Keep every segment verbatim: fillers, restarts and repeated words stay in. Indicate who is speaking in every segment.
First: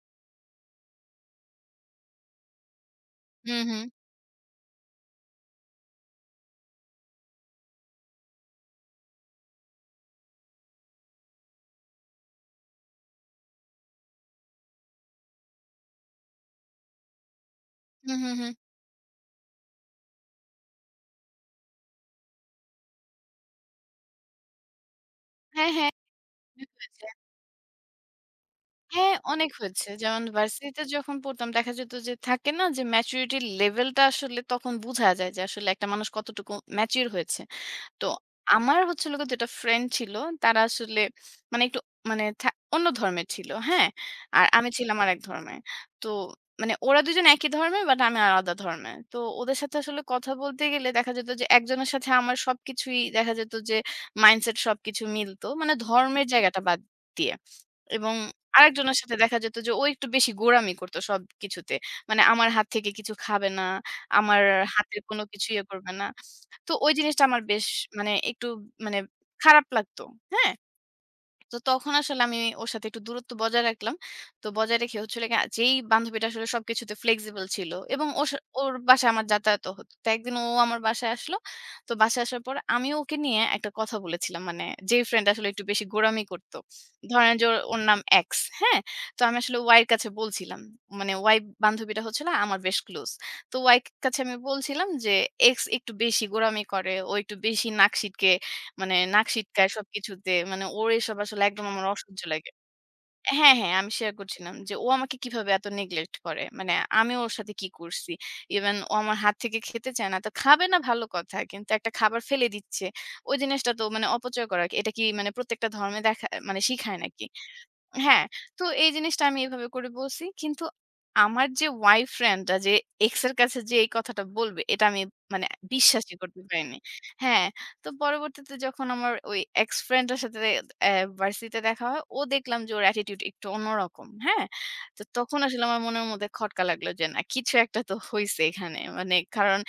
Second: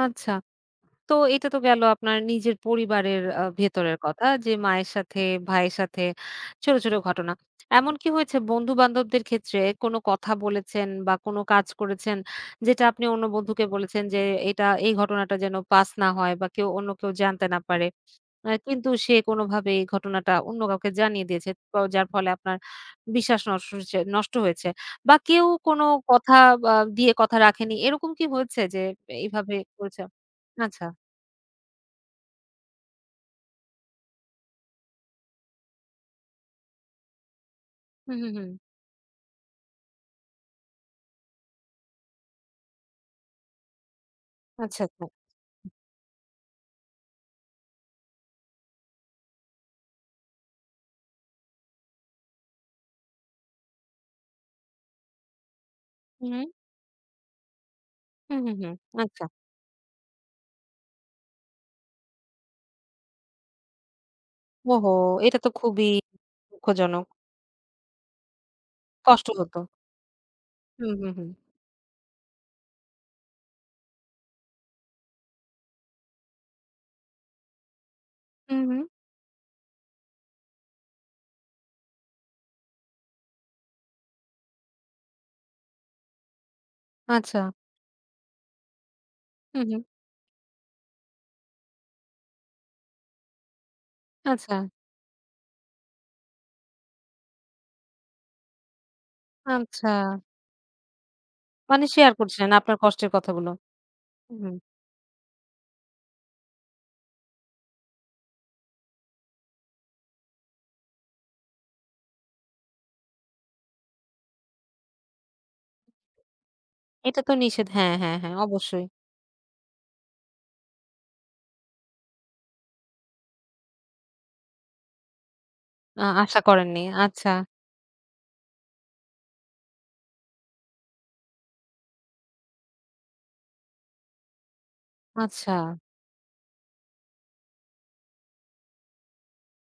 Speaker 1: আচ্ছা। তো এটা তো গেল আপনার নিজের পরিবারের আ
Speaker 2: হু, হু।
Speaker 1: ভেতরের কথা যে, মায়ের সাথে, ভাইয়ের সাথে ছোট, ছোট ঘটনা। এমন কি হয়েছে বন্ধু-বান্ধবদের ক্ষেত্রে কোন কথা বলেছেন বা, কোন কাজ করেছেন, যেটা আপনি অন্য বন্ধুকে বলেছেন যে, এটা এই ঘটনাটা যেন পাস না হয় বা, কেউ অন্য কেউ জানতে না পারে।
Speaker 2: হু, হু,
Speaker 1: আ
Speaker 2: হু।
Speaker 1: কিন্তু সে কোনোভাবে এই ঘটনাটা অন্য কাউকে জানিয়ে দিয়েছে। তো যার ফলে আপনার বিশ্বাস নষ্ট হচে নষ্ট হয়েছে বা, কেউ
Speaker 2: হ্যাঁ,
Speaker 1: কোন
Speaker 2: হ্যাঁ।
Speaker 1: কথা
Speaker 2: অনেক
Speaker 1: আ
Speaker 2: হয়েছে।
Speaker 1: দিয়ে কথা রাখেনি? এরকম কি হয়েছে যে
Speaker 2: হ্যাঁ, অনেক
Speaker 1: এইভাবে
Speaker 2: হয়েছে।
Speaker 1: হয়েছে
Speaker 2: যেমন ভার্সিটিতে
Speaker 1: আচ্ছা।
Speaker 2: যখন পড়তাম, দেখা যেত যে থাকে না যে, maturity level টা আসলে তখন বুঝা যায় যে আসলে একটা মানুষ কতটুকু mature হয়েছে। তো
Speaker 1: হুম, হুম, হুম।
Speaker 2: আমার হচ্ছিল গিয়ে দুই টা ফ্রেন্ড ছিল, তারা আসলে মানে একটু মানে থা অন্য ধর্মের ছিল। হ্যাঁ? আর আমি
Speaker 1: আচ্ছা,
Speaker 2: ছিলাম
Speaker 1: আচ্ছা।
Speaker 2: আরেক ধর্মে। তো মানে ওরা দুই জন একই ধর্মের। বাট আমি আলাদা ধর্মের। তো ওদের সাথে আসলে কথা বলতে গেলে দেখা যেত যে একজনের সাথে আমার সবকিছুই দেখা যেত যে মাইন্ডসেট সবকিছু মিলতো। মানে ধর্মের
Speaker 1: হুম।
Speaker 2: জায়গাটা বাদ দিয়ে। এবং
Speaker 1: হু, হু, হু।
Speaker 2: আরেকজনের সাথে
Speaker 1: আচ্ছা।
Speaker 2: দেখা যেত যে ও একটু বেশি গোরামি করতো সবকিছুতে। মানে আমার হাত থেকে কিছু খাবে না। আমার
Speaker 1: ওহো!
Speaker 2: হাতের কোন
Speaker 1: এটা
Speaker 2: কিছু
Speaker 1: তো
Speaker 2: ইয়ে
Speaker 1: খুবই
Speaker 2: করবে না। তো ওই
Speaker 1: দুঃখজনক।
Speaker 2: জিনিসটা আমার বেশ মানে একটু মানে
Speaker 1: কষ্ট হতো।
Speaker 2: খারাপ লাগতো। হ্যাঁ?
Speaker 1: হু, হু, হু।
Speaker 2: তো তখন আসলে আমি ওর সাথে একটু দূরত্ব বজায় রাখলাম। তো বজায় রেখে হচ্ছিল গিয়ে যেই বান্ধবীটা আসলে সবকিছুতে flexible ছিল। এবং ওর স
Speaker 1: হুম,
Speaker 2: ওর
Speaker 1: হুম।
Speaker 2: বাসায় আমার যাতায়াতও হতো। তো একদিন ও আমার বাসায় আসলো। তো বাসায় আসার পর আমি ওকে নিয়ে একটা কথা বলেছিলাম। মানে যেই ফ্রেন্ড আসলে একটু বেশি গোরামি করতো। ধরেন যে
Speaker 1: আচ্ছা।
Speaker 2: ওর নাম X। হ্যাঁ? তো আমি আসলে
Speaker 1: হু,
Speaker 2: Y
Speaker 1: হু।
Speaker 2: এর কাছে বলছিলাম। মানে Y বান্ধবীটা হচ্ছিল না আমার বেশ ক্লোজ। তো Y কা কাছে আমি
Speaker 1: আচ্ছা।
Speaker 2: বলছিলাম যে, "X একটু বেশি গোরামি করে, ও একটু বেশি নাক সিটকে মানে নাক সিটকায়
Speaker 1: আচ্ছা।
Speaker 2: সবকিছুতে। মানে ওর এসব আসলে একদম
Speaker 1: মানে
Speaker 2: আমার
Speaker 1: শেয়ার
Speaker 2: অসহ্য
Speaker 1: করছেন
Speaker 2: লাগে"
Speaker 1: আপনার কষ্টের কথাগুলো।
Speaker 2: হ্যাঁ, হ্যাঁ আমি শেয়ার
Speaker 1: হু, হু।
Speaker 2: করছিলাম যে, "ও আমাকে কিভাবে এত neglect করে। মানে আমি ওর সাথে কি করছি? ইভেন ও আমার হাত থেকে খেতে চায় না। তো খাবে না ভালো কথা। কিন্তু একটা খাবার ফেলে দিচ্ছে। ওই জিনিসটা তো মানে অপচয় করা আরকি। এটা কি মানে প্রত্যেকটা ধর্মে দেখা মানে শিখায়
Speaker 1: এটা
Speaker 2: নাকি?"
Speaker 1: তো নিষেধ। হ্যাঁ, হ্যাঁ,
Speaker 2: হ্যাঁ,
Speaker 1: হ্যাঁ।
Speaker 2: তো
Speaker 1: অবশ্যই।
Speaker 2: এই জিনিসটা আমি এভাবে করে বলছি। কিন্তু আমার যে Y ফ্রেন্ডটা যে X এর কাছে যেয়ে এই কথাটা বলবে, এটা আমি মানে
Speaker 1: আ
Speaker 2: বিশ্বাসই
Speaker 1: আশা
Speaker 2: করতে পারিনি।
Speaker 1: করেননি। আচ্ছা।
Speaker 2: হ্যাঁ, তো পরবর্তীতে যখন আমার ওই X ফ্রেন্ডের সাথে আ ভার্সিটিতে দেখা হয়, ও দেখলাম যে ওর অ্যাটিটিউড একটু অন্যরকম। হ্যাঁ? তো তখন আসলে
Speaker 1: আচ্ছা।
Speaker 2: আমার মনের মধ্যে খটকা লাগলো যে, না কিছু একটা তো হইছে এখানে। মানে কারণ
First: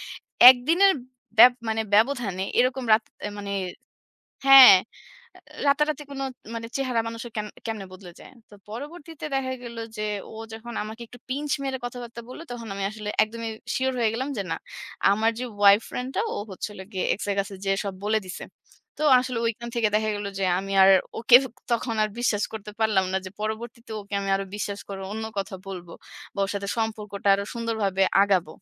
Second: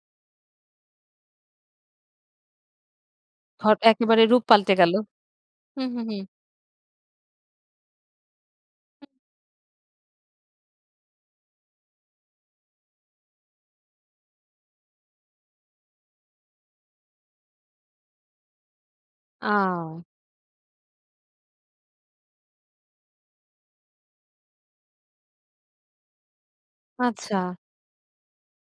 Speaker 2: একদিনের ব্যব মানে ব্যবধানে এরকম রাগ মানে
Speaker 1: হট একেবারে রূপ পাল্টে
Speaker 2: হ্যাঁ।
Speaker 1: গেল।
Speaker 2: আ
Speaker 1: হু, হু,
Speaker 2: রাতারাতি
Speaker 1: হু।
Speaker 2: কোনো মানে চেহারা মানুষের কেন কেমনে বদলে যায়। তো
Speaker 1: হু।
Speaker 2: পরবর্তীতে দেখা গেল যে ও যখন আমাকে একটু pinch মেরে কথাবার্তা বললো, তখন আমি আসলে একদমই সিউর হয়ে গেলাম যে, না, আমার যে Y ফ্রেন্ডটা, ও হচ্ছিল গিয়ে X এর কাছে যেয়ে সব বলে দিছে। তো আসলে ঐখান থেকে
Speaker 1: আও!
Speaker 2: দেখা গেল যে আমি আর ওকে তখন আর বিশ্বাস করতে পারলাম না যে, পরবর্তীতে ওকে আমি আরো বিশ্বাস করে অন্য কথা বলবো। বা ওর সাথে সম্পর্কটা আরো
Speaker 1: আচ্ছা।
Speaker 2: সুন্দরভাবে আগাবো।